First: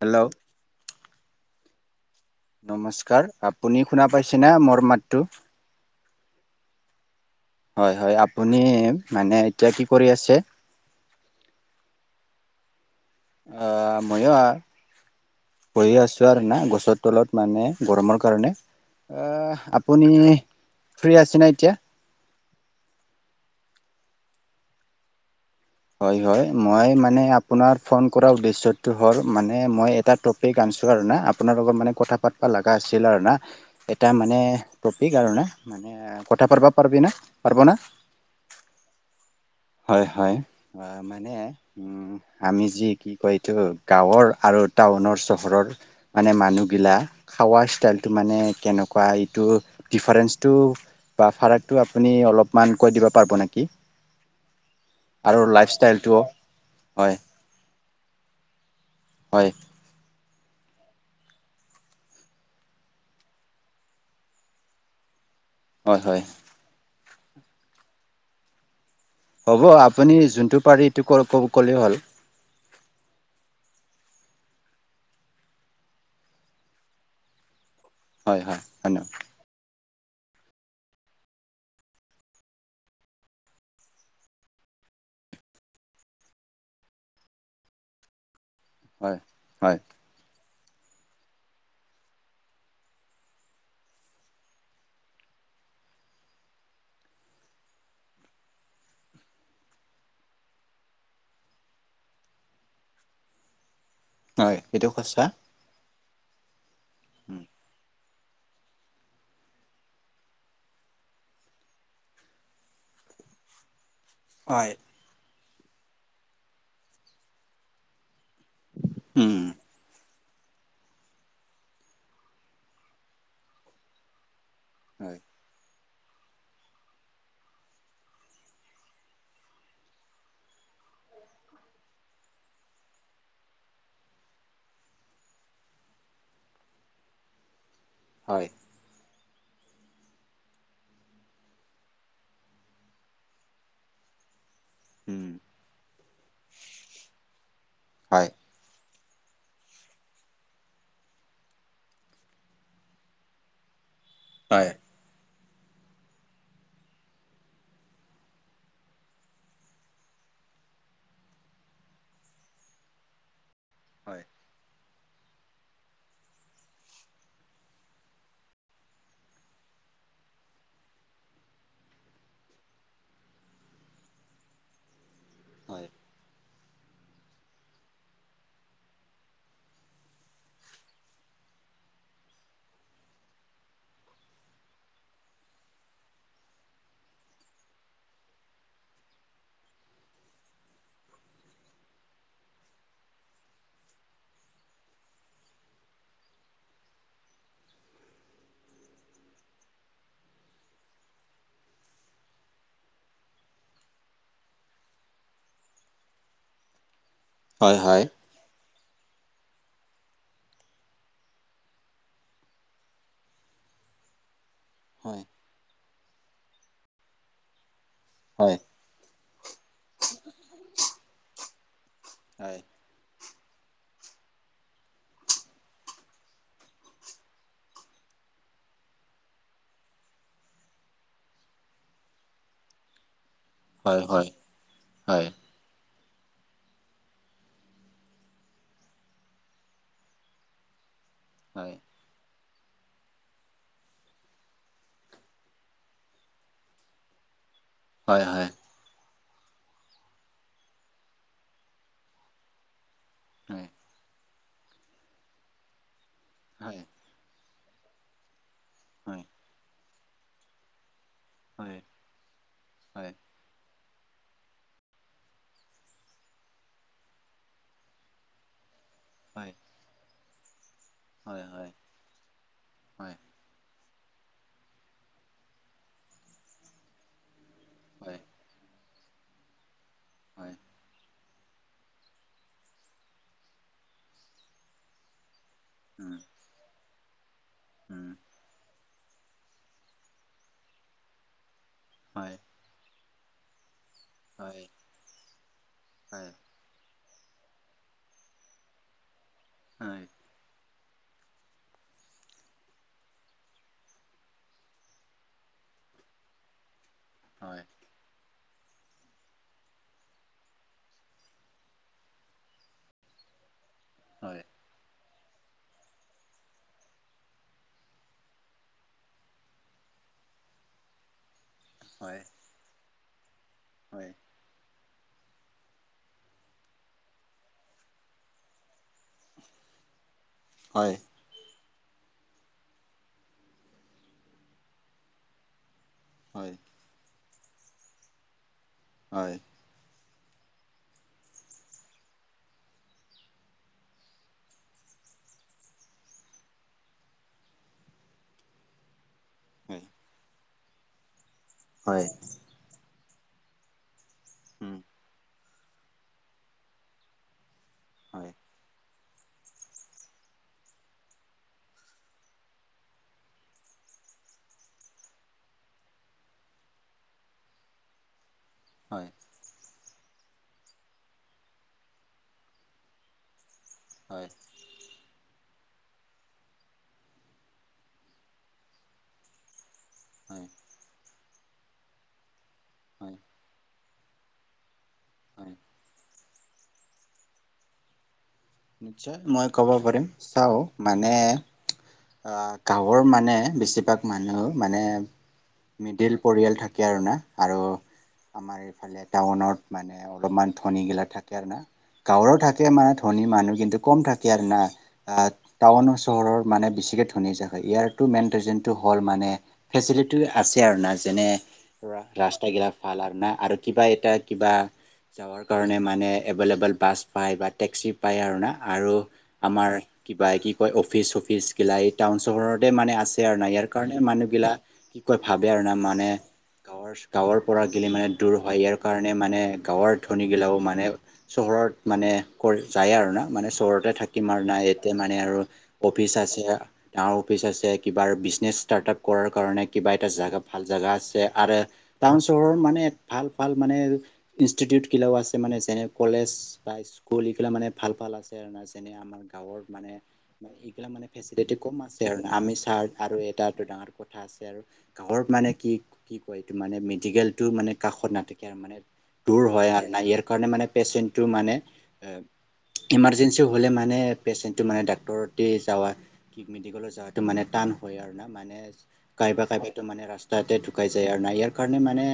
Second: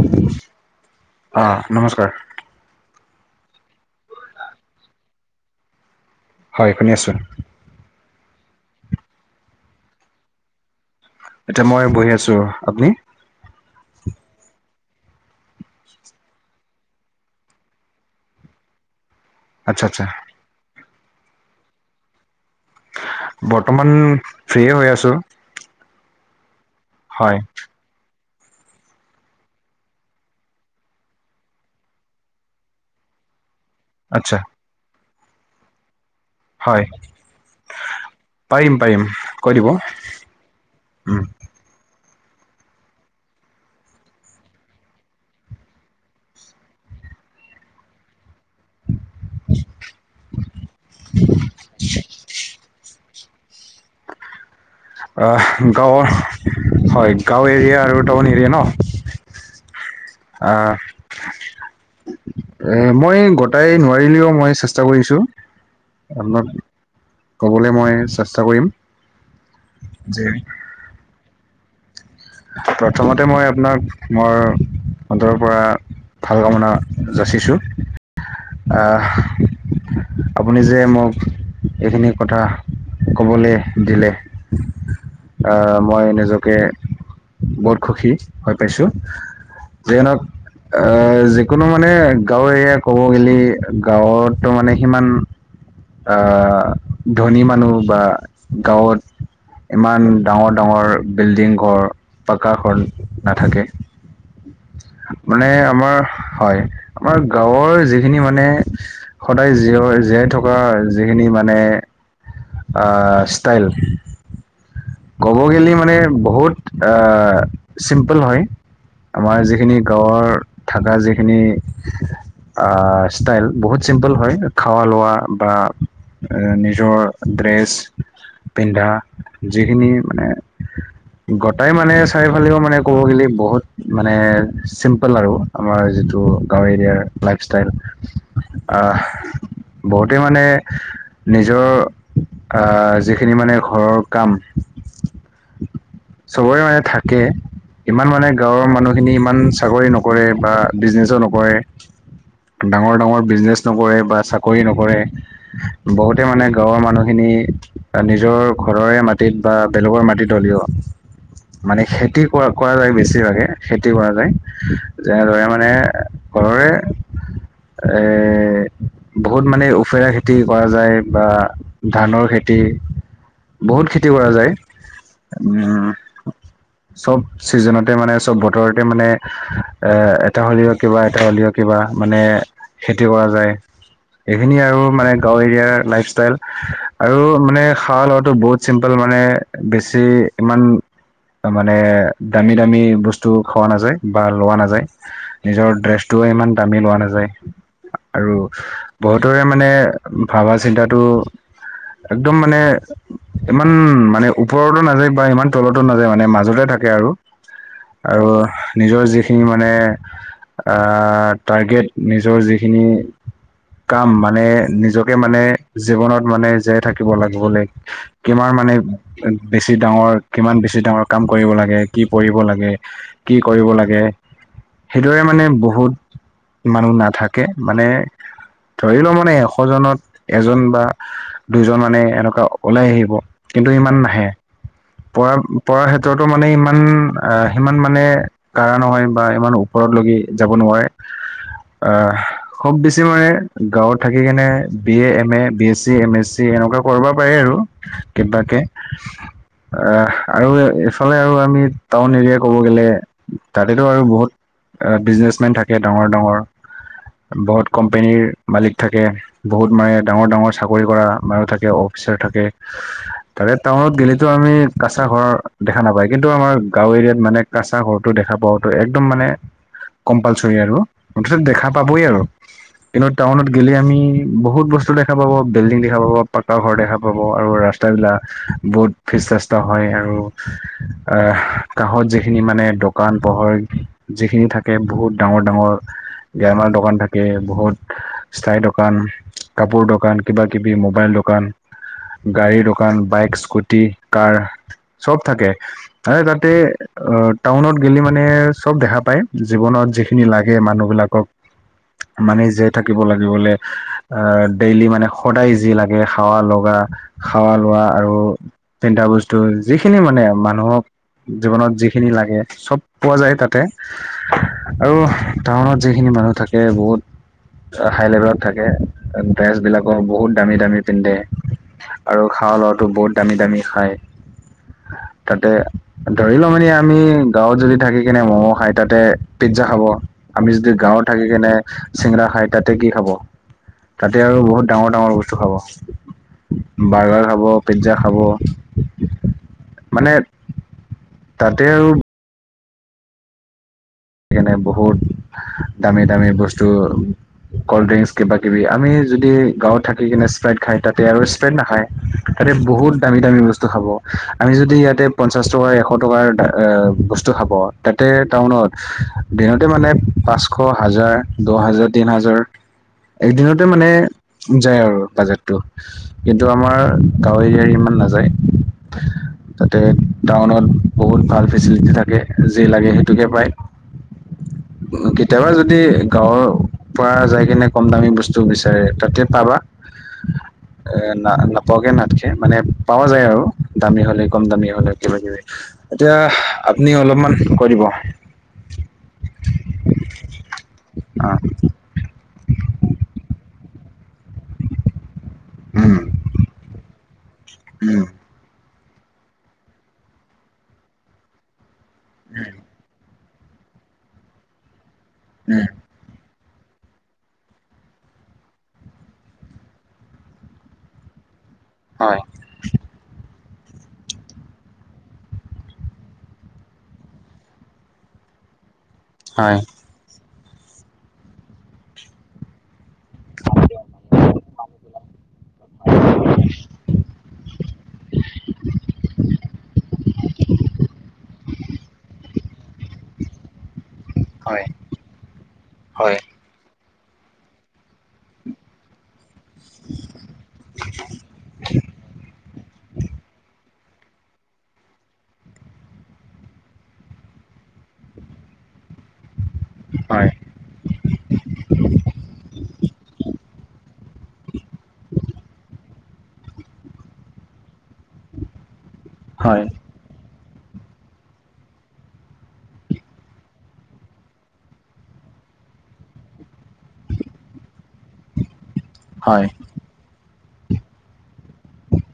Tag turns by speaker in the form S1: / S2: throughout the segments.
S1: Hello!
S2: অঁ', নমস্কাৰ।
S1: নমস্কাৰ! আপুনি শুনা পাইছে নে, মোৰ মাতটো?
S2: হয়, শুনি আছো।
S1: হয়, হয়, আপুনি মানে এতিয়া কি কৰি আছে?
S2: এতিয়া মই বহি আছো। আপুনি?
S1: অ', ময়ো বহি আছো আৰু এনেই গছৰ তলত। মানে গৰমৰ কাৰণে,
S2: আচ্ছা আচ্ছা
S1: আপুনি ফ্ৰী আছে নে এতিয়া?
S2: বৰ্তমান ফ্ৰীয়ে হৈ আছো।
S1: হয়, হয়, মই মানে
S2: হয়
S1: আপোনাৰ ফোন কৰাৰ উদ্দেশ্যটো হ'ল, মানে মই এটা টপিক আনিছোঁ আৰু না, আপোনাৰ লগত মানে কথা পাতিব লগা আছিল আৰু না এটা
S2: আচ্ছা
S1: মানে টপিক আৰু মানে কথা পাতিব
S2: হয়
S1: পাৰিবি ন', পাৰব না?
S2: পাৰিম, পাৰিম। কৈ দিব
S1: হয়, হয়, অ',
S2: উম,
S1: মানে উম, আমি যি কি কয় এইটো, গাঁৱৰ আৰু টাউনৰ চহৰৰ মানে মানুহগিলা খাৱা ষ্টাইলতটো মানে কেনেকুৱা, এইটো ডিফাৰেঞ্চটো বা ফৰাকটো আপুনি অলপমান কৈ দিব পাৰিব নেকি? কি?
S2: গাঁৱৰ,
S1: ষ্টাইলটোও
S2: হয়, গাঁও এৰিয়া আৰু টাউন এৰিয়া ন!
S1: হয়।
S2: আহ। এ, মই গটাই নোৱাৰিলেও, মই চেষ্টা কৰিছো।
S1: হয় হয়
S2: আপোনাক ক'বলৈ মই চেষ্টা কৰিম।
S1: হ'ব, আপুনি
S2: যে
S1: যোনটো পাৰি এইটো ক'লেই হ'ল।
S2: প্ৰথমতে মই আপোনাক মোৰ অন্তৰৰ পৰা ভাল কামনা যাচিছোঁ।
S1: হয় হয় ধন্য
S2: আপুনি যে মোক এইখিনি কথা ক'বলৈ দিলে। আহ, মই নিজকে বহুত সুখী হৈ পাইছোঁ,
S1: হয় হয়
S2: যিয়েই নহওঁক এ, যিকোনো মানে গাঁৱৰ এৰিয়া ক'ব গ'লে, গাঁৱতো মানে সিমান আহ, ধনী মানুহ বা গাঁৱত ইমান ডাঙৰ ডাঙৰ বিল্ডিং ঘৰ, পকা ঘৰ নাথাকে।
S1: হয় এইটো সঁচা
S2: মানে আমাৰ হয়, আমাৰ গাঁৱৰ যি যিখিনি মানে সদায় জীয় জীয়াই থকা যিখিনি মানে আহ' ষ্টাইল।
S1: হয়।
S2: ক'ব গ'লে মানে বহুত আহ' চিম্পুল হয়।
S1: উম
S2: আমাৰ যিখিনি গাঁৱৰ থকা যিখিনি আহ' ষ্টাইল বহুত চিম্পুল হয় খোৱা
S1: হয়
S2: লোৱাৰ বা নিজৰ ড্ৰেছ পিন্ধা- যিখিনি মানে গোটাই মানে চাৰিওফালেও মানে ক'ব গলি বহুত মানে চিম্পল আৰু। আমাৰ যিটো গাঁও এৰিয়াৰ লাইফষ্টাইল
S1: হয়।
S2: আহ' বহুতেই মানে নিজৰ আহ' যিখিনি মানে ঘৰৰ কাম
S1: উম
S2: চবৰে মানে থাকে, ইমান
S1: হয়
S2: মানে গাঁৱৰ মানুহ খিনি ইমান চাকৰি নকৰে বা বিজনেচো নকৰে। ডাঙৰ ডাঙৰ বিজনেছ নকৰে বা চা কৰি
S1: হয়
S2: নকৰে, বহুতে মানে গাঁৱৰ মানুহখিনি নিজৰ ঘৰৰে মাটিত বা বেলেগৰ মাটিত হ'লেও মানে খেতি কৰা কৰা যায় বেছিভাগে। খেতি কৰা
S1: হয়
S2: যায়। যেনেদৰে মানে ঘৰৰে এ বহুত মানে ওফেৰা খেতি কৰা যায় বা ধাণৰ খেতি। বহুত খেতি কৰা যায়। উম
S1: [unintelligible]
S2: চ'ব চিজনতে মানে চ'ব বতৰতে মানে এ এটা হ'লেও কিবা এটা হ'লেও কিবা মানে খেতি কৰা যায়। এইখিনি আৰু মানে গাঁও এৰিয়াৰ লাইফষ্টাইল আৰু মানে শালত টো বহুত চিম্পুল মানে বেছি ইমান মানে দামী দামী বস্তু খোৱা নাযায় বা লোৱা নাযায়। নিজৰ ড্ৰেছটোও ইমান দামী লোৱা নাযায়। আৰু বহুতৰে মানে ভাবা চিন্তাটো একদম মানে ইমান মানে ওপৰতো নাযায় বা ইমান তলতো নাযায় মানে মাজতে থাকে আৰু।
S1: হয় হয়।
S2: আৰু নিজৰ যিখিনি মানে আহ' টাৰ্গেট নিজৰ যিখিনি কাম মানে নিজ কে
S1: হয়
S2: মানে জীৱনত মানে জীয়াই থাকিব লাগিবলে
S1: হয়
S2: কিমান মানে বেছি ডাঙৰ, কিমান বেছি ডাঙৰ কাম কৰিব লাগে, কি পঢ়িব
S1: হয়।
S2: লাগে- কি কৰিব লাগে। সেইদৰে মানে বহুত মানুহ নাথাকে, মানে ধৰি ল মানে এশ জনত এজন বা দুজন মানে এনেকুৱা ওলাই আহিব, কিন্তু ইমান
S1: হয়
S2: নাহে,
S1: হয় হয়
S2: পৰা পঢ়াৰ ক্ষেত্ৰতো মানে ইমান সিমান মানে কাৰা নহয় বা ইমান ওপৰত লৈগে যাব নোৱাৰে।
S1: হয়
S2: অহ খুব বেছি মানে গাঁৱত থাকি কেনে B A, M A, B S C, M S C এনেকুৱা কৰিব কৰে আৰু
S1: হয় হয়
S2: কিবাকে অ আৰু এইফালে আৰু আমি টাউন এৰিয়া ক'ব গেলে
S1: হয়
S2: তাতেতো আৰু বহুত বিজনেছমেন থাকে ডাঙৰ ডাঙৰ
S1: হয়
S2: বহুত কোম্পেনীৰ মালিক থাকে,
S1: হয়
S2: বহুত মানে ডাঙৰ-ডাঙৰ চাকৰি কৰা মানুহ থাকে।
S1: হয়
S2: অ ফিচাৰ থাকে
S1: হয়
S2: তাৰে টাউনত গেলেটো আমি কাচা ঘৰ দেখা নাপায়, কিন্তু আমাৰ গাঁও এৰিয়াত মানে কাচা ঘৰটো দেখা পোৱাটো একদম মানে
S1: হয়
S2: কম্পালচৰি আৰু, মুঠতে
S1: হয়
S2: দেখা
S1: হয়
S2: পাবই আৰু কিন্তু
S1: হয়
S2: টাউনত গেলে আমি বহুত বস্তু দেখা পাব, বিল্ডিং দেখা পাব পা কা ঘৰ দেখা পাব, আৰু ৰাস্তাবিলাক
S1: হয়
S2: বহুত ফেষ্ট ৰাস্তা হয় আৰু
S1: হয়
S2: অ কাঁহত যিখিনি মানে দোকান পোহৰ যিখিনি থাকে, বহুত ডাঙৰ ডাঙৰ
S1: উম
S2: গেলামাল দোকান থাকে, বহুত
S1: উম
S2: স্থায়ী দোকান। কাপোৰ দোকান, কিবা-কিবি মোবাইল দোকান,
S1: হয়
S2: গাড়ীৰ দোকান, বাইক, স্কুটি, কাৰ
S1: হয়
S2: চব থাকে মানে
S1: হয়
S2: তাতে অ টাউনত গেলি মানে চব দেখা পায় জীৱনত
S1: হয়
S2: যিখিনি লাগে মানুহবিলাকক মানে জীয়াই থাকিব লাগিবলে, আ ডেইলি মানে সদায় যি লাগ গে খাৱা লগা, খাৱা
S1: হয়
S2: লোৱা আৰু পিন্ধা বস্তু, যিখিনি মানে মানুহক জীৱনত যিখিনি লাগে, চব পোৱা যায় তাতে
S1: হয় হয়
S2: আৰু টাউনত যিখিনি মানুহ থাকে বহুত হাই লেভেলত থাকে, ড্ৰেছ বিলাকো বহুত দামী দামী পিন্ধে
S1: হয়
S2: আৰু খাৱা লোৱাটো বহুত দামী দামী খায়।
S1: হয়
S2: তাতে ধৰি ল মানে আমি গাঁৱত যদি থাকি কেনে ম'ম খাই, তাতে পিজ্জা খাব। আমি যদি
S1: হয়
S2: গাঁৱত থাকি কেনে চিংৰা খাই, তাতে কি খাব তাতে আৰু বহুত ডাঙৰ ডাঙৰ বস্তু খাব।
S1: হয়
S2: বাৰ্গাৰ খাব, পিজ্জা খাব,
S1: হয়
S2: মানে তাতে আৰু কেনে বহুত, দামী-দামী বস্তু কলড্ৰিংকচ কিবা কিবি আমি যদি গাঁৱত থাকি কিনি স্প্ৰাইত খাই তাতে আৰু ষ্টেং নাখায়,
S1: হয় হয়
S2: তাতে বহুত দামী দামী বস্তু খাব। আমি যদি
S1: উম
S2: ইয়াতে পঞ্চাশ টকা, এশ টকাৰ আ বস্তু খাব। তাতে
S1: হয়
S2: টাউনত দিনতে মানে পাঁচশ, হাজাৰ, দহ হাজাৰ, তেন হাজাৰ একদিনতে মানে যায় আৰু বাজেটটো কিন্তু আমাৰ গাঁৱ এৰিয়াৰ ইমান নাযায়।
S1: হয়।
S2: তাতে টাউনত বহুত ভাল ফেচিলিটি থাকে, যি লাগে সেইটোকে পায়।
S1: হয়।
S2: কেতিয়াবা যদি গাঁৱৰ পৰা যাই কিনে কম দামী বস্তু বিচাৰে তাতে পাবা।
S1: হয়।
S2: এ না নাপাকে নাথকে মানে পোৱা
S1: হয়
S2: যায় আৰু দামী হলে কম দামী হলে কিবা কিবি।
S1: হয়
S2: এতিয়া আপুনি অলপমান কৈ দিব।
S1: নিশ্চয় মই ক'ব পাৰিম চাও মানে
S2: অ
S1: অ', গাঁওৰ মানে বেছিভাগ মানুহ মানে
S2: উম
S1: মিডিল পৰিয়াল থাকে আৰু না। আৰু
S2: উম।
S1: আমাৰ এইফালে টাউনত মানে অলপমান ধনীগিলা থাকে আৰু না। গাঁৱৰো থাকে মানে ধনী মানুহ কিন্তু কম থাকে আৰু না আহ
S2: উম
S1: টাউনও চহৰৰ মানে বেছিকৈ ধনী জাগ হয় ইয়াৰতো মেইন ৰিজননটো হ'ল মানে ফেচিলিটি আছে আৰু না যেনে
S2: হয়
S1: ৰা এগিলা ভাল আৰু নাই আৰু কিবা এটা কিবা যাবৰ কাৰণে মানে এভেইলেবল বাছ পায় বা টেক্সি পায় আৰু না আৰু
S2: হয়
S1: আমাৰ কিবা কি কয় অফিচ চফিচ গিলা এই টাউন চহৰতে মানে আছে আৰু ন' ইয়াৰ কাৰণে মানুহ বিলাক কি কয় ভাবে আৰু না মানে গাঁৱৰ গাঁৱৰ পৰা গ'লে মানে দূৰ হয় ইয়াৰ কাৰণে মানে গাঁৱৰ ধনিগিলাও মানে চহৰত মানে কৰি যায় আৰু না মানে চহৰতে থাকিম আৰু
S2: হয়
S1: নাই ইয়াতে মানে আৰু অফিচ
S2: হয়
S1: আছে। ডাঙৰ অফিচ আছে কিবাৰ বিজনেছ ষ্টাৰ্টআপ কৰাৰ কাৰণে কিবা এটা জেগা ভাল জোগা আছে আৰু টাউন চহৰত মানে ভাল ভাল মানে ইনষ্টিটিউটগিলাও আছে মানে যেনে কলেজ বা স্কুল এইবিলা মানে ভাল ভাল আছে আৰু না যেনে আমাৰ গাঁৱৰ মানে
S2: হয়
S1: এইগিলা মানে ফেচিলিটী কম আছে আৰু আমি চাৰ আৰু এ ডাঙৰ কথা আছে আৰু গাঁৱৰ মানে কি কি কয় এইটো মানে মেডিকেল টো মানে কাষত নাথাকে আৰু মানে দূৰ হয় আৰু নাই ইয়াৰ কাৰণে মানে পেচেণ্টটো মানে ইমাৰ্জেঞ্চি হ'লে মানে পেচেণ্টটো মানে ডাক্তৰতে যাৱা মেডিকেলত যাওতে মানে টান হয় আৰু না মানে কাইবা
S2: হয়
S1: কাইবা মানে ৰাস্তাতে ঢুকাই যায় আৰু নাই ইয়াৰ কাৰণে মানে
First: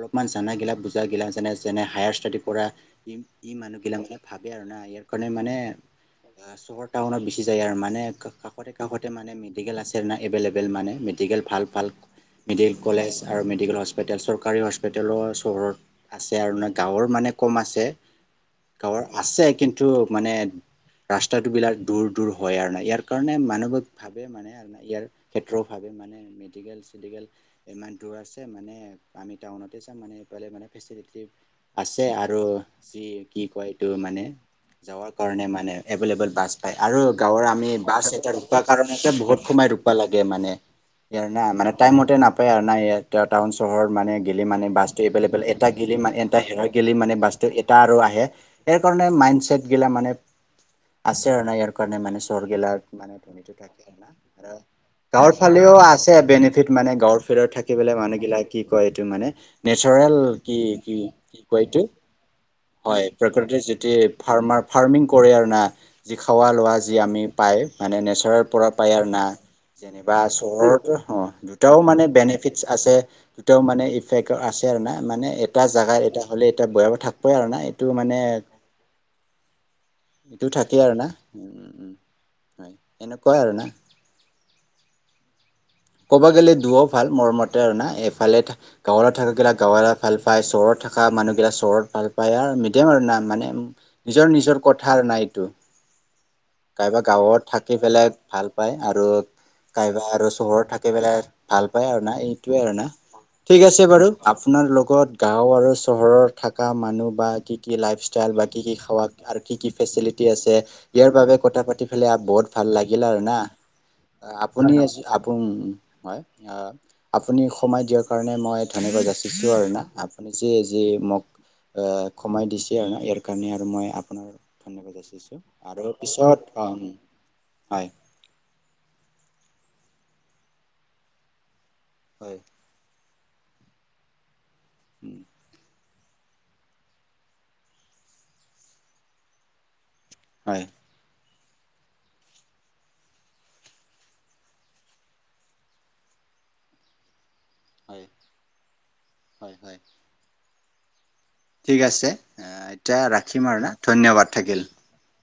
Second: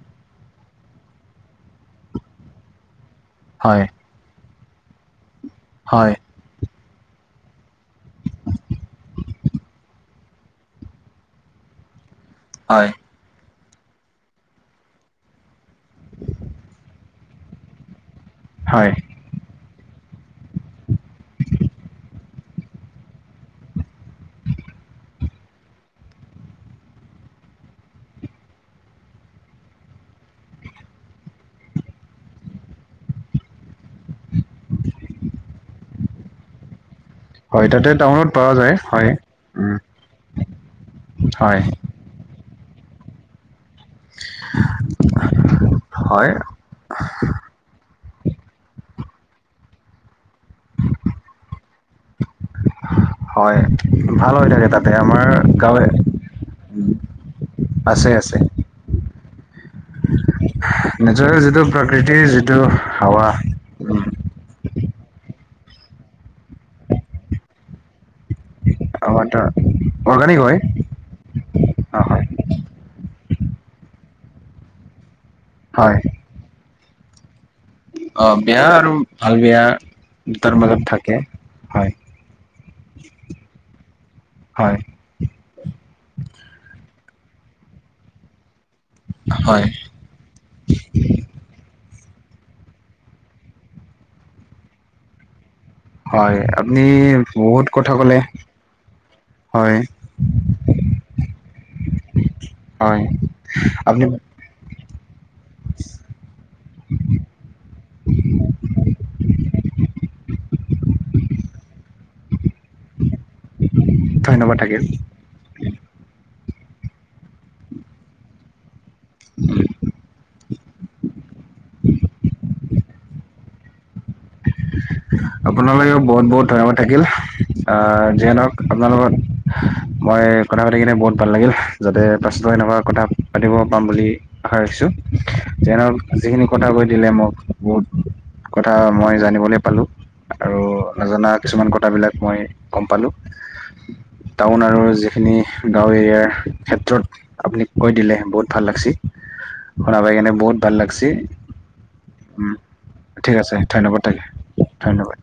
S1: অলপমান জানাগিলা বুজা গিলানে যেনে হায় ষ্টডি কৰা ই ই
S2: হয়
S1: মানুহবিলাক মানে ভাবে আৰু না ইয়াৰ কাৰণে মানে
S2: হয়।
S1: অ' আৰ টাউনত গুচি যায় আৰু মানে কাষতে কাষতে মানে মেডিকেল আছে না এভেইলেবল মানে মেডিকেল ভাল ভাল। মেডিকেল
S2: হয়
S1: কলেজ আৰু মেডিকেল হস্পিতেল চৰকাৰী হস্পিতেলৰ চহৰত আছে আৰু নহয় গাঁৱৰ মানে কম আছে।
S2: হয়।
S1: গাঁৱৰ আছে কিন্তু মানে ৰাস্তাতো বিলাক দূৰ দূৰ হয় আৰু ন' ইয়াৰ কাৰণে মানৱিক ভাৱে মানে ইয়াৰ ক্ষেত্ৰ ভাৱে মানে মেডিকেল মেডিকেল ইমান দূৰ আছে মানে আমি টাউনতে চ মানে মানে ফেচেচিট আছে আৰু যি কি কয় টো মানে যাবৰ কাৰণে মানে এভলেবল বাছ আৰু গাঁৱৰ
S2: হয়
S1: আমি
S2: তাতে
S1: বাছ
S2: টাউনত
S1: এটা
S2: পোৱা
S1: ৰৰুপা
S2: যায় হয়
S1: কাৰণতে বহুত সোমাই
S2: উম
S1: ৰৰুপা লাগে মানে। ইয় নাই
S2: হয়
S1: মানে টাইম মতে নাপায় আৰু নাই ই টাউন চহৰত। মানে গেলি মানে বাছটো এভেইলেবল এটা গেলি মানে
S2: হয়
S1: এটা হে গেলি মানে বাছটো এটা আৰু আহে। সেই কাৰণে মাইণ্ডচছেট গিলা মানে আছে আৰু ন ইয়াৰ কাৰণে মানে চহৰগিলা মানে ধনীটো
S2: হয়
S1: থাকে আৰু ন
S2: ভাল হৈ
S1: আৰু
S2: থাকে তাতে আমাৰ
S1: গাঁৱৰ ফালেও
S2: গাঁৱে
S1: আছে বেনিফিট মানে গাঁৱৰ ফিলত থাকি পেলাই
S2: আছে আছে
S1: মানুহগিলাক কি কয় এইটো মানে নেচাৰেল কি কি কি
S2: নেচাৰেল যিটো প্ৰকৃতিৰ যিটো হাৱা
S1: যিটি ফাৰ্মাৰ, ফাৰ্মিং কৰে আৰু না, যি খাৱা লোৱা যি আমি পাই মানে নেচ [unintelligible] পৰা পায় আৰু না,
S2: আমাৰটা
S1: যেনেবা
S2: অৰ্গেনিক হয়
S1: চহৰৰতো দুটাও
S2: অ
S1: মানে
S2: হয়
S1: বেনি ফিছ আছে। দুটাও মানে ইফেক্ট আছে আৰু না মানে এটা
S2: হয়
S1: জেগাৰ এটা হ'লে এটা ভয়াবহ থাকপই আৰু ন' এইটো মানে
S2: অ বেয়া আৰু ভাল বেয়া
S1: এইটো
S2: দুটাৰ
S1: থাকে
S2: মাজত
S1: আৰু না?
S2: হয়
S1: হয়, এনেকুৱাই আৰু না।
S2: হয়।
S1: ক'ব গ'লে দুঅ' ভাল মোৰ মতে আৰু না। এফালে থা গাঁৱলত থাকাকিলা
S2: হয়
S1: গাঁৱাৰা ভাল পায়, চহৰত থকা মানুহগিলাক চহৰত ভাল পায় আৰু মিডিয়াম আৰু না মানে নিজৰ নিজৰ কথা না এইটো।
S2: হয় আপুনি
S1: কাইবা গাঁৱত
S2: বহুত
S1: থাকি
S2: কথা
S1: পেলাই
S2: ক'লে
S1: ভাল পায় আৰু
S2: হয়
S1: কাইবা আৰু চহৰত থাকি একেবেলে ভাল পায় আৰু না এইটোয়ে আৰু না।
S2: হয়
S1: ঠিক আছে
S2: আপুনি
S1: বাৰু আপোনাৰ লগত গাঁও আৰু চহৰত থকা মানুহ বা কি কি লাইফষ্টাইল বা কি কি খাৱ কি কি ফেচিলিটি আছে ইয়াৰ বাবে কথা পাতি পেলাই বহুত ভাল লাগিল আৰু না।
S2: ধন্যবাদ
S1: আপুনি
S2: থাকিল
S1: আজি আপোন হয়, আ, আপুনি সময় দিয়াৰ কাৰণে মই ধন্যবা যাচিছোঁ আৰু না, আপুনি যে যি মোক সময় দিছে আৰু ইয়াৰ কাৰণে আৰু মই আপ
S2: আপোনালৈও বহুত
S1: পিছত
S2: বহুত ধন্যবাদ
S1: অম
S2: থাকিল।
S1: হয়
S2: আহ যিয়ে নহওঁক আপোনাৰ লগত মই কথা পাতি কিনে বহুত ভাল লাগিল যাতে
S1: হয়
S2: পাছত এনেকুৱা কথা পাতিব পাম বুলি আশা ৰাখিছোঁ
S1: উম
S2: যেন যিখিনি কথা কৈ দিলে মোক বহুত কথা মই জানিবলৈ পালোঁ। আৰু
S1: হয়।
S2: নজনা কিছুমান কথাবিলাক মই গম পালোঁ। টাউন আৰু যিখিনি গাঁও এৰিয়াৰ ক্ষেত্ৰত আপুনি কৈ
S1: হয়
S2: দিলে বহুত ভাল লাগছে,
S1: হয় হয়
S2: শুনা পাই কিনে বহুত ভাল লাগিছে।
S1: ঠিক আছে। এতিয়া ৰাখিম আৰু না, ধন্যবাদ থাকিল।
S2: ধন্যবাদ।